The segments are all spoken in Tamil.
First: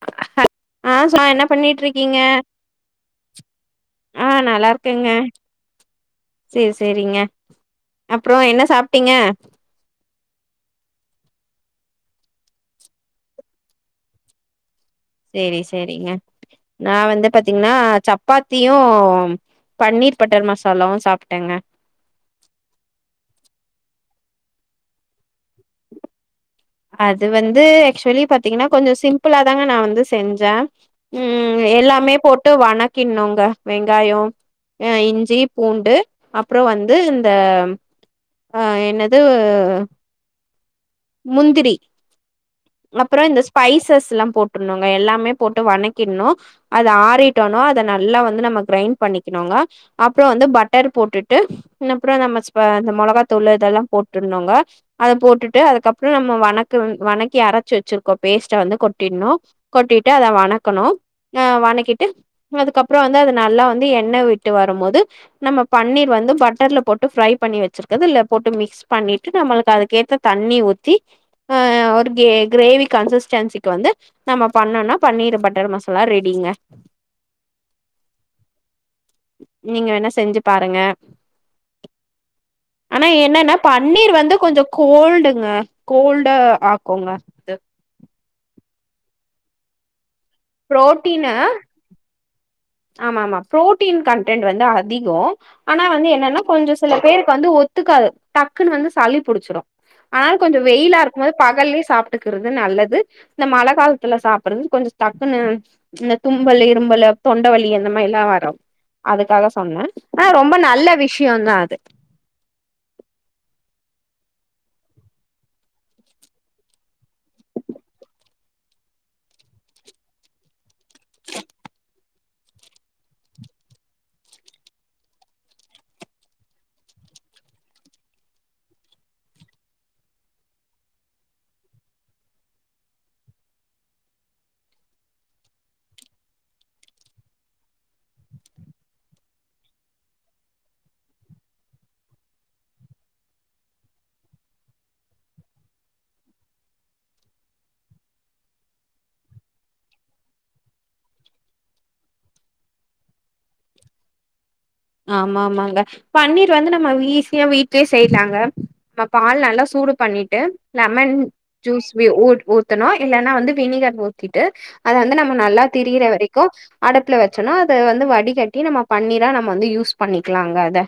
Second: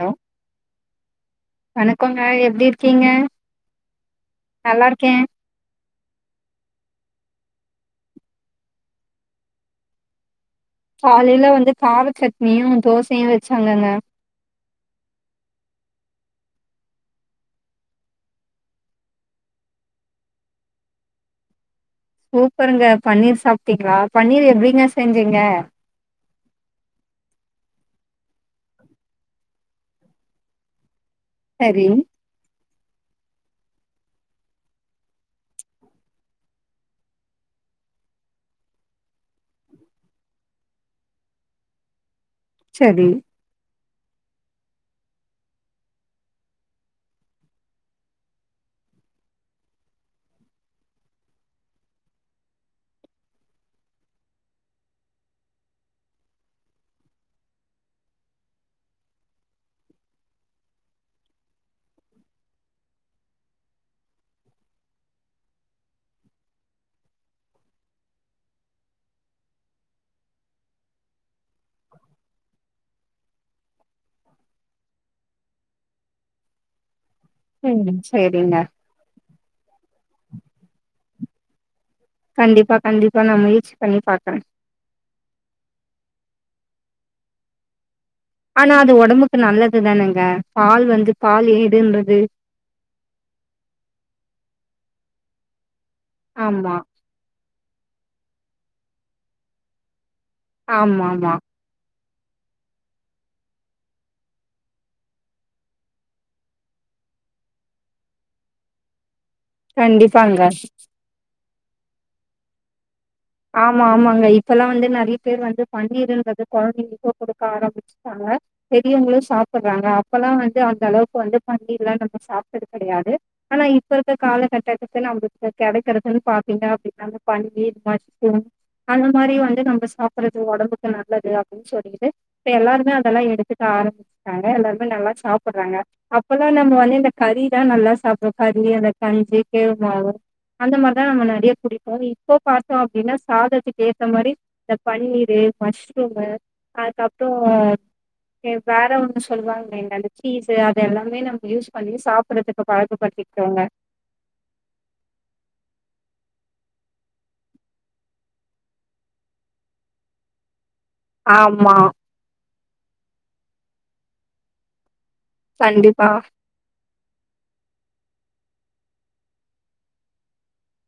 ஹலோ ஆஷா என்ன பண்ணிட்டு இருக்கீங்க வணக்கோங்க எப்டி இருக்கீங்க ஆ நல்லா இருக்கேங்க சேரி சேரிங்க அப்புறோம் என்ன சாப்டீங்க காலையில வந்து கார சட்னியும் தோசையும் வச்சாங்கங்க சேரி சேரிங்க நான் வந்து பாத்தீங்கன்னா சப்பாத்தியும் பன்னீர் பட்டர் மசாலாவும் சாப்பிட்டேங்க சூப்பருங்க பன்னீர் சாப்பிட்டீங்களா பன்னீர் எப்படிங்க செஞ்சீங்க அது வந்து ஆக்சுவலி பாத்தீங்கன்னா கொஞ்சம் சிம்பிளா தாங்க நான் வந்து செஞ்சேன் ம் சரி எல்லாமே போட்டு வணக் கினோங்க வெங்காயம் அ இஞ்சி பூண்டு அப்புறோம் வந்து இந்த ஆ என்னது முந்திரி சரி அப்புறோம் இந்த ஸ்பைசஸ் எல்லாம் போட்டுனுங்க எல்லாம் போட்டு வணக்கின்னும் அத ஆரிட்டோனா அத நல்லா வந்து கிரைன் பண்ணிக்கனுங்க அப்புறோம் வந்து பட்டர் போட்டுட்டு அப்புறோம் நம்ம ஸ்பைச மிளகாய்த்தூள் எல்லாம் போட்டருங்க அத போட்டு போட்டுட்டு அதுக்கப்புறோம் நாம வணக்கி அரச்சு வச்ச பேஸ்ட்ட கொட்டிடனும் கொட்டிட்டு அதை வணக்கனும் வணக்கீட்டு அதுக்கப்புறம் அது நல்லா வந்து எண்ண விட்டு வரும்போது நம்ம பண்ணிர் வந்து பட்டர்ல போட்டு ப்ரை பண்ணி வச்சிருகத போட்டு மிக்ஸ் பண்ணிட்டு நம்மளுக்கு அதுக்கேத்த தண்ணி ஊத்தி அ ஒரு கிரேவி கன்சிஸ்டன்சிக்கு வந்து நம்ம பண்ணோனா பன்னீர் பட்டர் மசாலா ரெடிங்க ம் சரிங்க நீங்க வேணா செஞ்சு பாருங்க கண்டிப்பா ஆனா கண்டிப்பா நான் என்னன்னா முயற்சி பண்ணி பன்னீர் வந்து பாக்குறேன் கொஞ்சோ கோல்டுங்க கோல்டா ஆக்குங்க அது ஆனா அது உடம்புக்கு நல்லதுதானே பால் வந்து புரோட்டீனு பால் ஏடுன்றது ஆமா ஆமா பு்ரோட்டீன் கன்டன்ட் வந்து அதிகம் ஆனா வந்து என்னன்னா ஆமா கொஞ்சம் சில பேருக்கு வந்து ஒத்துக்காது டக்குன்னு வந்து சளி புடிச்சிரும் ஆனா கொஞ்சம் வெயிலா ஆமா இருக்கும் போது ஆமா பகலேய சாப் ட்டுக்கிறது நல்லது இந்த மழ காலத்துல சாப்படுறது கொஞ்சம் டக்குன்னு இந்த தும்பலு இரும்பலு தொண்டவலி அந்த மாரிலாம் வரும் அதுக்காக சொன்னே ஆ ரொம்ப கண்டிப்பாங்க நல்ல விஷயந்தா அது [unintelligible] ஆமா ஆமாங்க இப்பெல்லா வந்து நெறய பேர் வந்து பன்னீருன்றது கொழந்தைகளுக்கு குடுக்க ஆரம்பிச்சட்டாங்க பெரியவங்களு சாப்புறாங்க அப்பல்லா வந்து அந்த அளவுக்கு வந்து பன்னீர்லா நம்ம சாப்றது கெடயாது ஆனா இப்ப இருக்க காலகட்டத்துக்கு நம்மளுக்கு கெடைக்குறதுன்னு பாத்தீங்க அப்டின்னா பன்னீர் மாரி அந்த மாரி வந்து நம்ம சாப்றது ஒடம்புக்கு நல்லது அப்டின் சொல்லிட்டு இப்ப எல்லாருமே அதெல்லா எடுத்துக்க ஆரம்பிச்சிட்டாங்க எல்லாருமே நல்லா சாப்புறாங்க அப்பல்லா நம்ம வந்து இந்த கறிதா நல்லா சாப்புட்றோ கறி அந்த கஞ்சி கேவு மாவு அந்த மாரிதா நம்ம நெறய குடிப்போ இப்போ பாத்தா அப்டின்னா சாதத்துக்கு ஏத்த மாரி இந்த பன்னீரு மஷ்ரூமு அதுக்கப்றோ வேற ஒன்னு சொல்லுவாங்கலைங்க அந்த சீஸு அது எல்லாமே நம்ம யூஸ் பண்ணி சாப்பறதுக்கு பழக்கப்படுத்திடோங்க ஆமா ஆமாங்க பன்னீர் வந்து நம்ம ஈசியா வீட்லயே செய்யலாங்க நம்ம பால் நல்லா சூடு பண்ணிட்டு லெமன் ஆமா ஜூஸ் ஊத்தணு இல்லன்னா வந்து வினிகர் ஊத்திட்டு அத வந்து நம்ம நல்லா திரியிற கண்டிப்பா வரைக்கு அடுப்புல வச்சுறனு அது வந்து வ பிடிக்காட்டி நம்ம பன்னீரா நம்ம வந்து யூஸ் பண்ணிக்கலாங்க அத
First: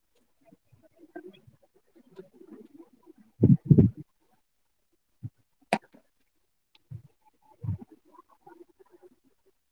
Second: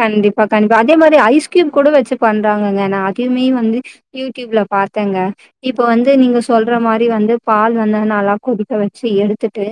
கண்டிப்பா கண்டிப்பா அதே மாரி ஐஸ் க்யூப் கூட வச்சு பண்றாங்கங்க நா அதையுமே வந்து யூடியூப்ல பார்த்தேங்க இப்ப வந்து நீங்க சொல்ற மாரி வந்து பால் வந்து நல்லா கொதிக்க வச்சு எடுத்துட்டு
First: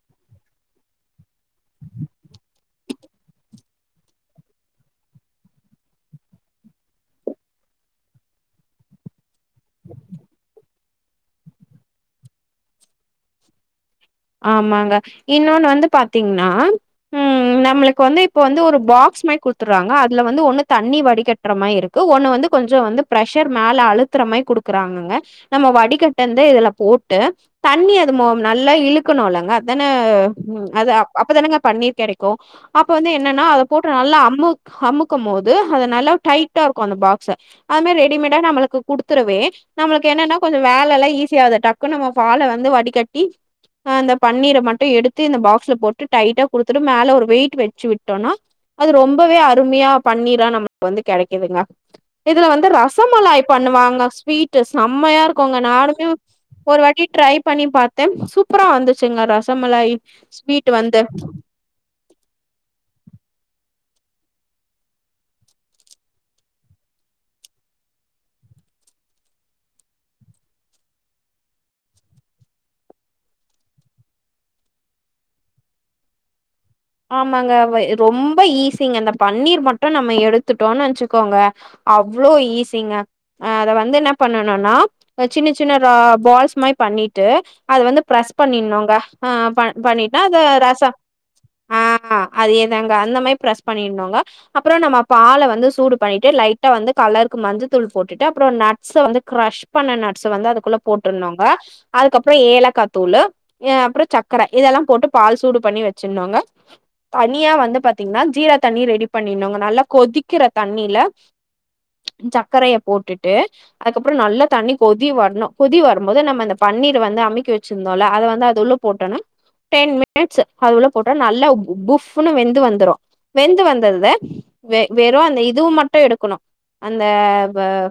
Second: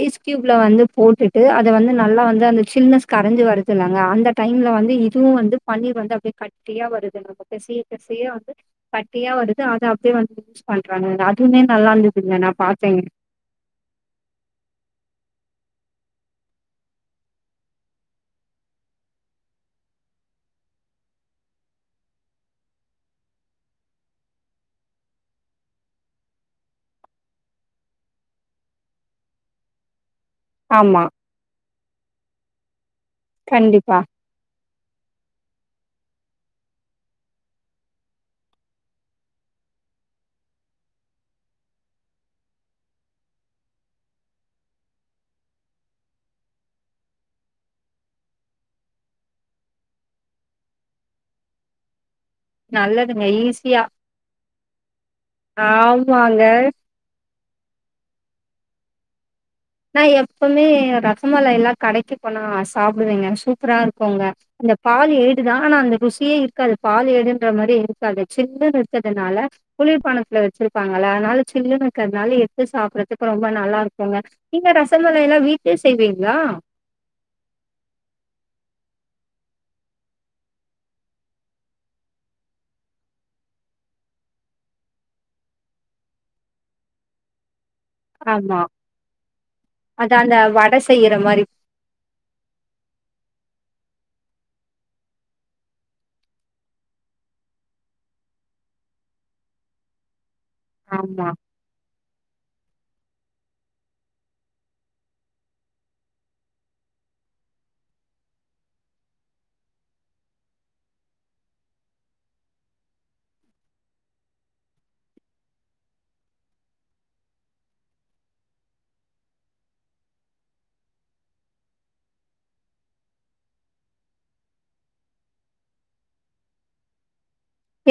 ஐஸ் க்யூப்ல வந்து போட்டுட்டு அத வந்து நல்லா வந்து அந்த சில்னஸ் கரஞ்சு வருதுலங்க அந்த டைம்ல வந்து இதுவு வந்து பன்னீர் வந்து அப்டியே கட்டியா வருது நம்ம பெசய பெசய வந்து கட்டியா வருது அத அப்டியே வந்து பண்றாங்கங்க அதுவுமே நல்லா இருந்துதுங்க நா பாத்தேங்க ஆமாங்க இன்னொன்னு வந்து பாத்தீங்னா உம் நம்மளுக்கு வந்து இப்ப வந்து ஒரு பாக்ஸ் மாதிரி குடுத்துடுறாங்க அதுல வந்து ஒன்னு தண்ணி வடிகட்ற மாரி இருக்கு ஒன்னு வந்து கொஞ்சோ வந்து ப்ரஷர் மேல அழுத்துற மாரி குடுக்குறாங்கங்க நம்ம வடிகட்டுந்து இதுல போட்டு தண்ணி அது நல்லா இழு இருக்கணுல்லங்க அதான உம் அது ஆமா, அப்பதானாங்க பனீர் கெடைக்கு அப்போ வந்து என்னென்னா அதபோட்டு கண்டிப்பா. நல்லா அமு அமுக்கும் போது அத நல்லா டைட் இருக்கு அந்த பாக்ஸ அது மாரி ரெடிமேடா நம்மளுக்கு குடுத்துருவே நம்மளுக்கு என்னன்னா கொஞ்சோ வேல எல்லா ஈஸியது டக்கு நம்ம பால வந்து வடிகட்டி ஆ அந்த பன்னீர மட்டு எடுத்து இந்த பாக்ஸ்ல போட்டு டைட்டா குடுத்துட்டு மேல ஒரு வெயிட் வச்சு விட்டோனா அது ரொம்பவே அருமையா பன்னீரா நமக்கு வந்து கெடைக்குதுங்க இதுல வந்து நல்லதுங்க ரசமலாய் ஈஸியா. பண்ணுவாங்க ஸ்வீட் செம்மையா இருக்குங்க நானும்மே ஆமாங்க. ஒரு வாட்டி ட்ரை பண்ணி பாத்தே சூப்ப்ரா வந்துச்சுங்க ரச நா எப்பவுமே ரசமலாய்லா கடைக்கு போனா சாப்டுவேங்க சூப்பரா இருக்கோங்க அந்த பால் ஏடுதா ஆனா அந்த ருசியே இருக்காது பால் ஏடுன்ற மாரி இருக்காது சில்லுன்னு இருக்கிறதுனால குளிர்பாணத்ல வச்சிருப்பாங்கள அதனால சில்லுன்னு இருக்குறதுனால எடுத்து சாப்பறதுக்கு ரொம்ப நல்லா இருக்குங்க நீங்க ரசமலாய் எல்லா வீட்லேயே செய்வீங்ளா ஆமாங்க ரொம்ப ஈஸிங்க இந்த பன்னீர் மட்டு நம்ம எடுத்துட்டோன்னு வெச்சுக்கோங்க அவ்ளோ ஈஸிங்க அத வந்து என்ன பண்ணனுனா சின்ன சின்ன பால்ஸ் மாரி பண்ணிட்டு அத வந்து ப்ரஸ் ஆமா பண்ணிருனுங்க ஆ அது பண்ணிட்டா அந்த அத வட ரசம் செய்யற மாரி ஆ அதேதாங்க அந்த மாரி பிரெஸ் பண்ணிருந்தோங்க அப்பறோ நம்ம பால வந்து சூடு பண்ணிட்டு லைட்டா வந்து கலருக்கு மஞ்ச தூள் போட்டுட்டு அப்றோ நட்ஸ வந்து க்ரஷ் பண்ண நட் வந்து அதுக்குள்ள ஆமா போட்டுருனுங்க அதுக்கப்புற ஏலக்கா து தூளு அப்பறோ சக்கர இதெல்லா போட்டு பால் சூடு பண்ணி வச்சிருந்தோங்க தனியா வந்து பாத்தீங்கனா ஜீரா தண்ணி ரெடி பண்ணினும்ங்க நல்லா கொதிக்கிற தண்ணியில சக்கரய போட்டுட்டு அதுக்கப்றோ நல்லா தண்ணி கொதி வரணு கொதி வரும் போது நம்ம அந்த பன்னீர் வந்து அமிக்கி வச்சிருந்தோல அத வந்து அது உள்ள போட்றணு டென் மினிட்ஸ் அது உள்ள போட்டா நல்லா ல்லா புஃப்னு வெந்து வந்துரு வெந்து வந்தத வெறு அந்த இதுவு மட்டு எடுக்கணு அந்த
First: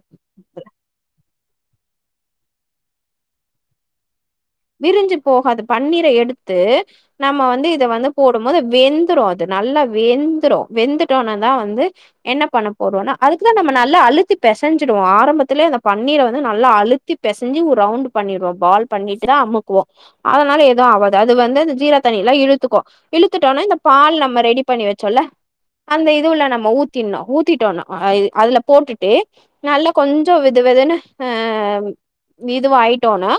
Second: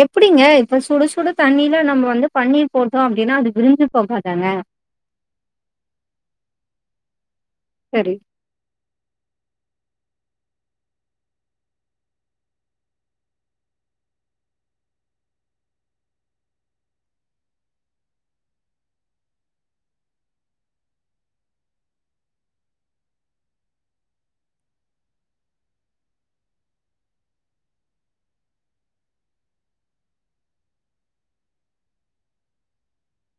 எப்டிங்க இப்ப சுட சுட தண்ணியில நம்ம வந்து பண்ணீர் போட்டோம் அப்டின்னா அது விரிஞ்சு போகாது விரிஞ்சு போகாது பன்னீரை எடுத்து நம்ம வந்து இதை வந்து சரி போடும் போது வெந்துரும் நல்லா வெந்துரும் வெந்துட்டோன தான் வந்து என்ன பண்ண போறோம்னா அதுக்குதான் நம்ம நல்லா அழுத்தி பெசஞ்சுருவோம் ஆரம்பத்திலே அந்த பண்ணீரை வந்து நல்லா அழுத்தி பெசஞ்சி ரவுண்டு பண்ணிருவோம் பால் பண்ணி அமுக்குவோம் அதனால எதுவும் ஆவாது அது வந்து இந்த ஜீரா தண்ணியில இழுத்துக்கும் இழுத்துட்டோனா இந்த பால் நம்ம ரெடி பண்ணி வச்சோம்ல்ல அந்த இதுவுள்ள நம்ம ஊத்தின்னும் ஊத்திட்டோம் அதுல போட்டுட்டு நல்லா கொஞ்சம் வெது வெதுன்னு அ இதுவா ஆயிட்டோனா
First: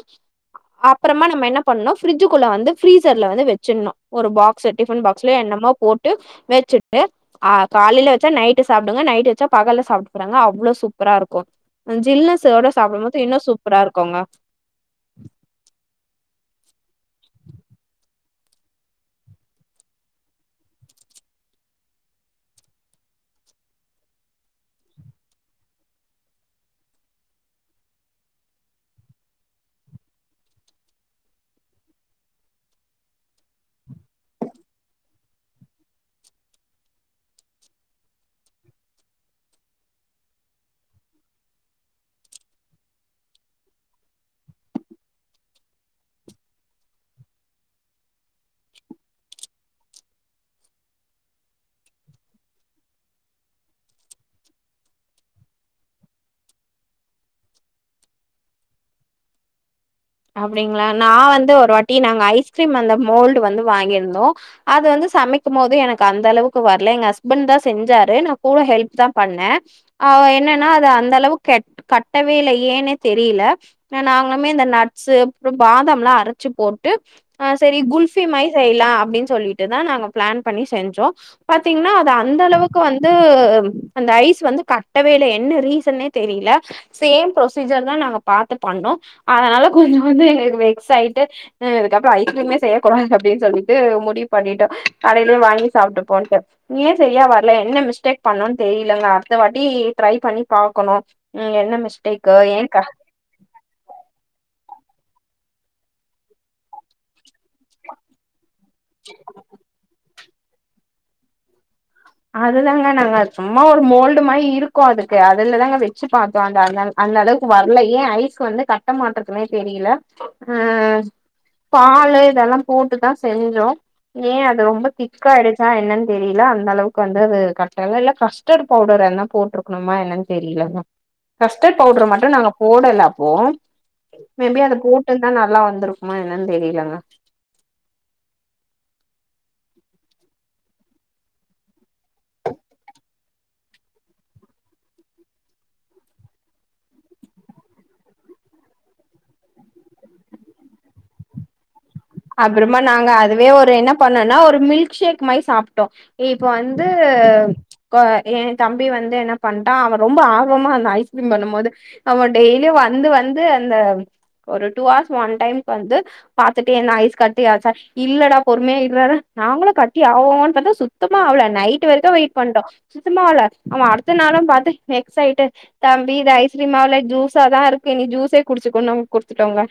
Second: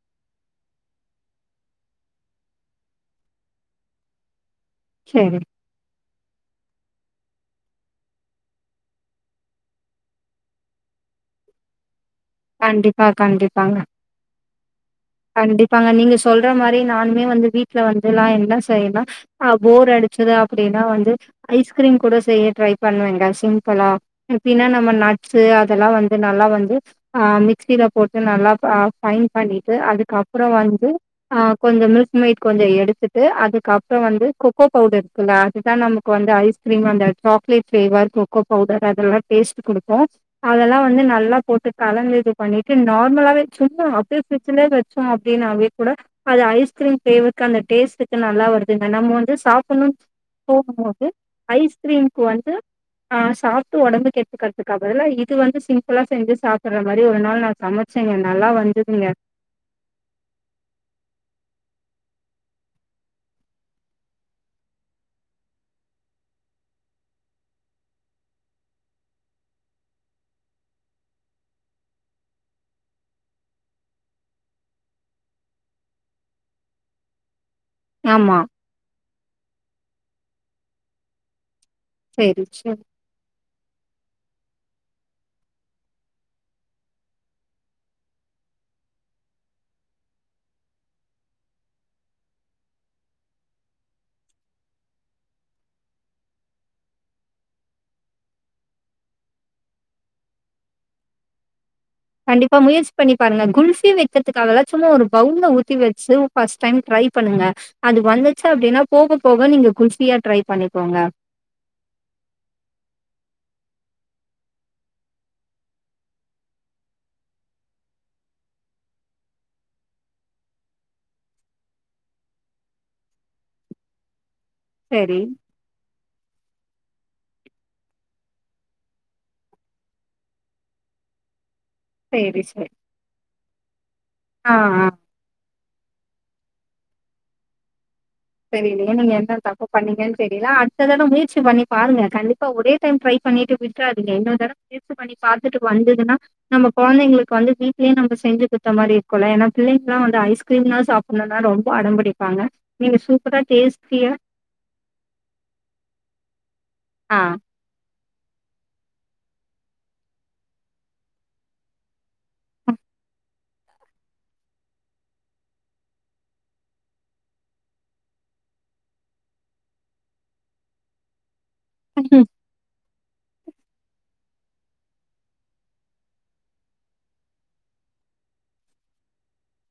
அப்புறமா நம்ம என்ன பண்ணும் ஃப்ரிட்ஜ்க்குள்ள வந்து ஃப்ரீஸர்ல வந்து வச்சணும் ஒரு பாக் டிஃபன் பாக்ஸ்ல சரி என்னமா போட்டு வெச்சுட் ஆ காலையில வச்சா நைட்டு சாப்பிடுங்க நைட்டு வச்சா பகல சாப்பிட்டு போறாங்க அவ்வளோ சூப்பரா இருக்கும் ஜில்னஷ்சோட சாப்பிடும் கண்டிப்பா போது இன்னும் கண்டிப்பாங்க சூப்பரா இருக்கும்ங்க கண்டிப்பாங்க நீங்க சொல்ற மாதிரி நான்னுமே வந்து வீட்டுல வந்து எல்லாம் என்ன செய்யனா ஆ போர் அடிச்சது அப்படின்னா வந்து ஐஸ்கிரீம் கூட செய்ய ட்ரை பண்ணுவேங்க சிம்பிளா எப்டின்னா நம்ம நட்ஸு அதெல்லாம் வந்து நல்லா வந்து ஆ மிக்சியில் போட்டு நல்லா ஃபைன் பண்ணிவிட்டு அதுக்கப்புறம் வந்து கொஞ்சம் மில்க் மேட் கொஞ்சம் எடுத்துட்டு அதுக்கப்புறம் வந்து கொக்கோ பவுடர் இருக்குல்ல அதுதான் நமக்கு வந்து ஐஸ்கிரீம் அந்த சாக்லேட் ஃப்ளேவர் கொக்கோ பவுடர் அதெல்லாம் டேஸ்ட் கொடுக்கும் அதெல்லாம் வந்து நல்லா போட்டு கலந்து இது பண்ணிட்டு நார்மலாவே சும்மா அப்படியே ஃப்ரிட்ஜ்லயே வச்சோம் அப்படின்னாவே கூட அது ஐஸ்கிரீம் ஃப்ளேவருக்கு அந்த டேஸ்டுக்கு நல்லா வருதுங்க நம்ம வந்து சாப்பிட்ணும்னு போகும்போது ஐஸ்கிரீம்முக்கு வந்து அ சாப்பிட்டு உடம்பு கெடுத்துக்கிறதுக்காக தான் இது வந்து சிம்பிளா செஞ்சு சாப் சொல்ற மாதிரி ஒரு நாள் நான் சமைச்சேங்க நல்லா வந்ததுங்க அப்படிங்களா நான் வந்து ஒரு வாட்டி நாங்க ஐஸ்கிரீம் அந்த மோல்டு வந்து வாங்கியிருந்தோம் அது வந்து சமைக்கும் போது எனக்கு அந்த அளவுக்கு வர்ல எங்க ஹஸ்பண்ட் தான் செஞ்சாரு நான் கூட ஹெல்ப் தான் பண்ணேன் அ என்னன்னா அது அந்த அளவுக்கு கேட் கட்டவே இல்ல யேன்னே தெரியல நாங்களுமே இந்த நட் ட்ஸ்ஸு அப்புறம் பாதாம் எல்லாம் அரைச்சு போட்டு ஆ செரி குல்ஃபி ஆமா மாரி செய்யலாம் அப்படின்னு சொல்லிட்டு தான் நாங்க ப்ளான் பண்ணி செஞ்சோம் பாத்தீங்கன்னா அது அந்த சேரி அளவுக்கு சேரி வந்து அந்த ஐஸ் வந்து கட்டவே இல்ல என்ன ரீசன்னே தெரியல சேம் புரொசீஜர் தான் நாங்க பார்த்து பண்ணோம் அதனால கொஞ்சம் வந்து எங்களுக்கு வெக்ஸ் ஆயிட்டு இதுக்கப்புறம் ஐஸ்கிரீமே செய்யக்கூடாது அப்படின்னு சொல்லிட்டு முடிவு பண்ணிட்டோம் கடையிலயே வாங்கி சாப்பிட்டுபோம்ட்டு ஏன் சரியா வர்ல என்ன மிஸ்டேக் பண்ணோம்ன்னு தெரியலங்க அடுத்த வாட்டி ட்ரை பண்ணி பாக்கணும் என்ன மிஸ் கண்டிப்பா முயற்சி பண்ணி பாருங்க குல்ஃபி வைச்சதுக்காக தான் சும்மா ஒரு பவுல ஊத்தி வச்சு ஃபர்ஸ்ட் டைம் ட்ரை பண்ணுங்க அது வந்துச்சு அப்படின்னா போக போக நீங்க குல்ஃபியா ட்ரை பண்ணிக்கோங்க அதுதாங்க நாங்க சும்மா ஒரு மோல்டு மாதிரி இருக்கும் அதுக்கு அதுலதாங்க வச்சு பார்த்தோம் அந்த அந்த அந்த அளவுக்கு வர்ல ஏன் ஐஸ் வந்து கட்ட மாட்டதுன்னே தெரியல அ பாலு இதெல்லாம் போட்டுதான் செஞ்சோம் ஏன் அது ரொம்ப சேரி திக்கா ஆயிடுச்சா என்னன்னு தெரியல ஹலோ வந்து அது கட்டல இல்ல கஸ்டர்ட் பவுடர் எல்லா போட்டிருக்கணுமா என்னன்னு தெரியல கஸ்டர்ட் பவுடரு மட்டும் சேரி நாங்க சேரி. போடலஅப்போ மே ஆ பி அதை ஆ போட்டு இருந்தாலும் நல்லா வந் துருக்குமா என்னன்னு தெரியலங்க சரி இனிமே நீங்க என்ன தப்ப பண்ணீங்கன்னு தெரியல அடுத்த தடம் முயற்சி பண்ணி பாருங்க கண்டிப்பா ஒரே டைம் ட்ரை பண்ணிட்டு விட்டுறாதீங்க இன்னொரு தடம் முயற்சி பண்ணி பார்த்துட்டு வந்ததுன்னா நம்ம குழைங்களுக்கு வந்து வீட்லேயே நம்ப செஞ்ச குடுத்த மாதிரி இருக்கல்ல ஏனா பிள்ளைங்களல்லாம் வந்து ஐஸ்கிரீம்லாம் சாப்பிடணும்னா ரொம்ப அடம் பிடிப்பாங்க அப்புறமா நாங்க அதுவே ஒரு என்ன பண்ணோனா ஒரு மில்சேக் மாதிரி சாப்ட்டோ இப்ப ஒன் ந்து ஆ எ தம்பி வந்து என்ன பண்ட்டா அவ ரொம்ப ஆர்வமா இருந்தா ஐஸ்கிரீம் பண்ணும் போது அவ டெய்லியு வந்து வந்து அந்த ஒரு டூ அவர்ஸ் ஒன் டைம் வந்து பாத்து ஏன் ஐஸ் கட்டியா இருக்கா இல்லடா பொறுமய இருறா நாங்களு கட்டி ஆவோனு பாத்தா சுத்தமா ஆவல நைட் வரைக்கு வெயிட் பண்டோ சுத்தமாவல அவ அடுத்த நாளு பாத்து வெக்ஸ் ஆட்டு தம்பி இத ஐஸ்கிரீம் ஆகல ஜூஸா தா இருக்கு இனி ஜூஸே குடிச்சுக்கனு நாங்க குடுத்துட்டோங்க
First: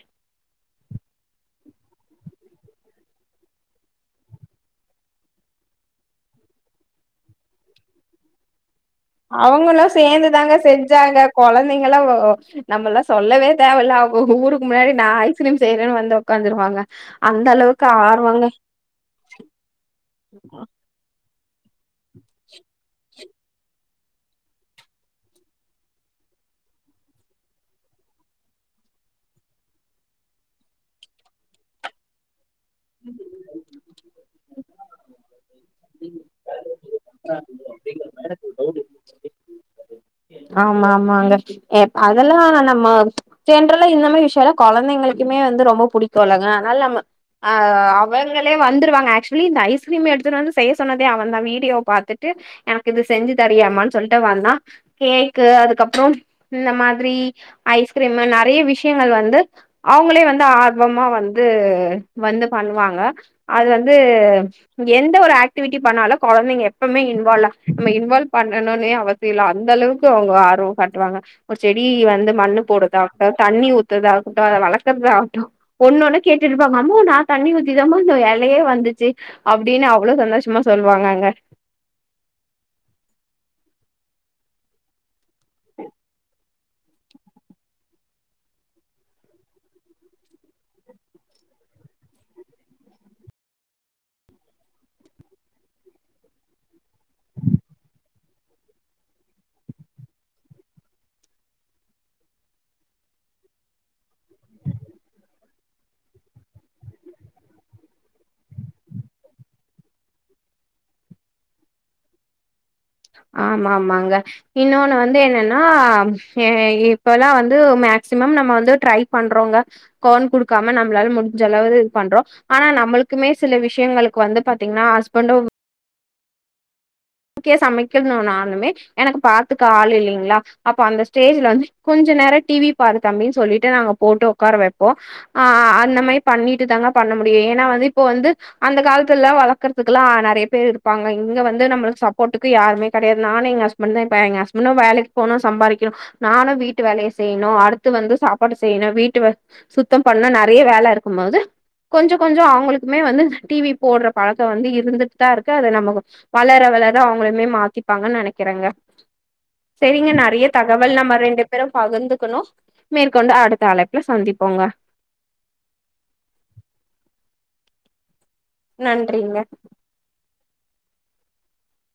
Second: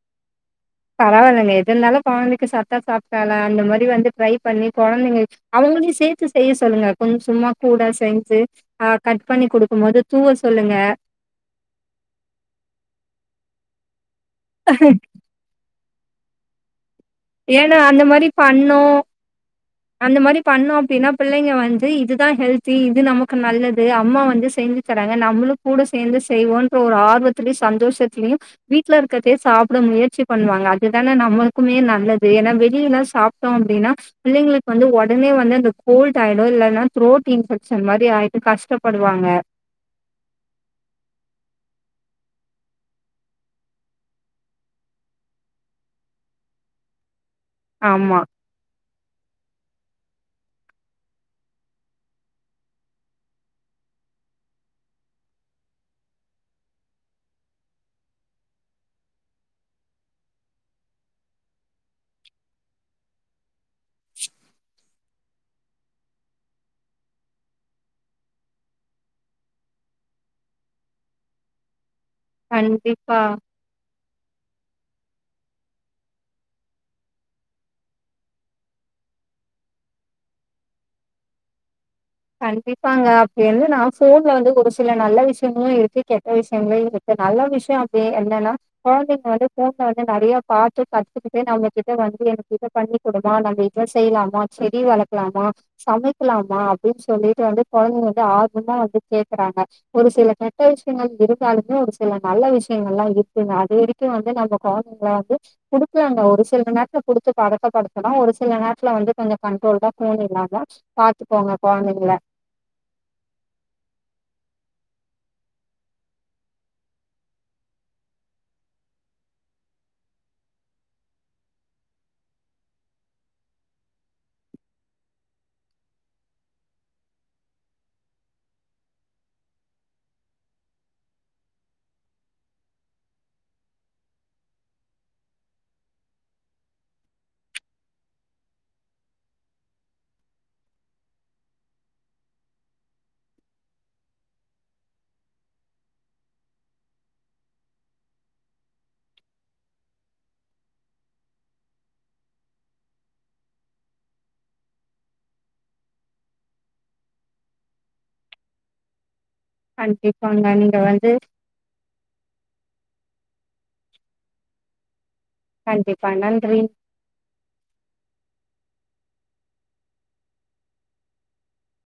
பரவாயில்லைங்க எது இருந்தாலு கொழந்தைக்கு சத்தா சாப்ட்டால அந்த மாதிரி வந்து ட்ரை பண்ணி கொழந்தைங்க அவுங்களையு சேத்து செய்ய சொல்லுங்க கொஞ்சோ சும்மா கூட செஞ்சு ஆ கட் பண்ணி அவுங்களு குடுக்கும்போது தூவ சேந்துதாங்க சொல்லுங்க. செஞ்சாங்க கொழந்தைங்களா நம்மல்லா சொல்லவே தேவலா ஒங்க ஊருக்கு முன்னாடி நா ஐஸ் கிரீம் செய்றேன்னு வந்து ஒக்காந்துருக்கோங்க ஏன்னா அந்த மாதிரி பண்ணோ அந்த மாதிரி பண்ணோ அப்டின்னா பிள்ளைங்க வந்து இதுதா ஹெல்தி இது நம நல்லது அம்மா வந்து செஞ்சு தராங்க நம்மளு கூட சேந்து செய்வோன்ற ஒரு ஆர்வத்திலயு சந்தோஷத்தலயு வீட்ல இருக்குறதே சாப்ட முயற்சி பண்ணுவாங்க அதுதானே நம்மளுக்குமே ந நல்லது ஏனா வே ல்லா சாப்ட்டோ அப்டின்னா பிள்ளங்களுக்கு வந்து ஒடம் ஒடனே வந்து அது கோல்ட் ஆயிடு இல்லன்ன த்ரோட் இன்ஃபெக்க்ஷன் மாதிரி ஆயிட்டு கஷ்டப்படுவாங்க ஆமா ஆமாங்க அதெல்லா நம்ம ஜென்றல்லா இந்த மாரி விஷயோ எல்ல கொழந்தைங்களுக்குமே வந்து ரொம்ப பிடிக்கு இல்லங்க அதனால நம்ம ஆ ஆமா அவுங்களே வந்துருவாங்க ஆக்சுவலி இந்த ஐஸ் கிரிம் எடுத்துட்டு வந்து செய்ய சொன்னதே அவன் தா வீடியோ பார்த்துட்டு எனக்கு இது செஞ்சு தரியாமான்னு சொல்லிட்டு வந்தா கேக்கு அதுக்கப்பறோ இந்த மாதிரி ஐஸ்கிரீம் நெறய விஷயங்கள் வந்து அவுங்களே வந்து ஆர்வமா வந்து வந்து பண்ணுவாங்க அது வந்து எந்த ஒரு ஆக்டிவிட்டி பண்ணாலு கொழந்தைங்க எப்பவுமே இன்வால்வ் நம்ம இன்வால்வ் பண்ணணுனே அவசியமே இல்ல அந்த அளவுக்கு அவுங்க ஆர்வோ காட்டுவாங்க ஒரு செடி இ வந்து மண்ணு கண்டிப்பா போடுதாகட்டு தண்ணி ஊத்துதாகட்டு அத வளர்க ஆகட்டு ஒன்னொன்னு கேட்டுருப்பாங்க ஆமா நா தண்ணி ஊத்திதாமா அந்த எலயே வந்துச்சு அப்டின்னு அவ்வளோ சந்தோஷமா சொல்லுவாங்கங்க கண்டிப்பாங்க அப்டி இருந்து நா ஃபோன்ல வந்து ஒரு சில நல்ல விஷய தோ இருக்கு கெட்ட விஷய என நல்ல விஷயோ அப்டி என்னன்னா கொழந்தைங்க வந்து ஃபோன்ல வந்து நெறய பாத்து கத்துக்கிட்டு நம்ம கிட்ட வந்து எனக்கு இத பண்ணி குடுமா நம்ம இத செய்யலாமா செடி வளக்கலாமா சமைக்கலாமா அப்டின்னு சொல்லிட்டு வந்து கொழந்தைங்க வந்து ஆர்வமா வந்து கேக்குறாங்க ஒரு சில கெட்ட விஷயங்கள் இருந்தாலுமே ஒரு சில நல்ல விஷயங்கள் எலா இருக்குங்க அது வரைக்கு வந்து நம்ம கொழந்தைங்க வந்து குடுக்கலாங்க ஒரு சில நேரத்ல குடுத்து பழக்கப்படுத்தலா ஒரு சில நேரத்ல வந்து கொஞ்ச கண்ட்ரோல்டா ஃபோன் இல்லாம பாத்துப்போங்க போனதில்ல ஆமா ஆமாங்க இன்னொன்னு வந்து என்னன்னா ஆ இப்பல்லா வந்து மேக்சிமம் நம்ம வந்து ட்ரை பண்றோங்க போன் குடுக்காம நம்மளால முடிஞ்சளாவது இது பண்றோ ஆனா நம்மளுக்குமே சில விஷயங்களுக்கு வந்து பாத்தீங்கன்னா ஹஸ்பண்டு கே சமைக்கணும்னாலுமே எனக்கு பாத்துக்க ஆள் இல்லிங்களா அப்ப அந்த ஸ்டேஜ்ல வந்து கொஞ்ச நேரம் டிவி பாரு தம்பி சொல்லிட்டு நாங்க போட்டு வொக்கார வப்போ ஆ அந்த மாரி பண்ணிட்டு தாங்க பண்ண முடியும் ஏனா வந்து இப்ப வந்து அந்த காலத்து எல்லா வளக்கறதுக்கெல்லா நெறைய பேரு இருப்பாங்க இங்க வந்து நம்மளுக்கு சப் போட்டுக்கு யாருமே கெடையாது நானு எங்க ஹஸ்பண்ட் தா இப்ப எங்க ஹஸ்பண்ட் வேலைக்கு போனு சம்பாதிக்கணு நானு வீட்டு வேலய செய்யணு அடுத்து வந்து சாப்பாடு செய்யணு வீட்டு சுத்தம் பண்ணு நெறைய வேல இருக்கு போது கொஞ்ச கொஞ்ச அவங்களுக்குமே வந்து டிவி போடுற பழக்க வந்து இருந்துட்டு தா இருக்கு அத நம வளர வளர இத அவுங்கலுமே மாத்திப்பாங்கன்னு நெனைக்கிறேங்க செரிங்க நெறைய கண்டிப்பாங்க நீங்க தகவல் வந்து நம்ம ரெண்டு பேரு பகிர்ந்துக்கனு மேற்கொண்டு அடுத்த அழைப்புல சந்திப்போங்க கண்டிப்பா நன்றி நன்றிங்க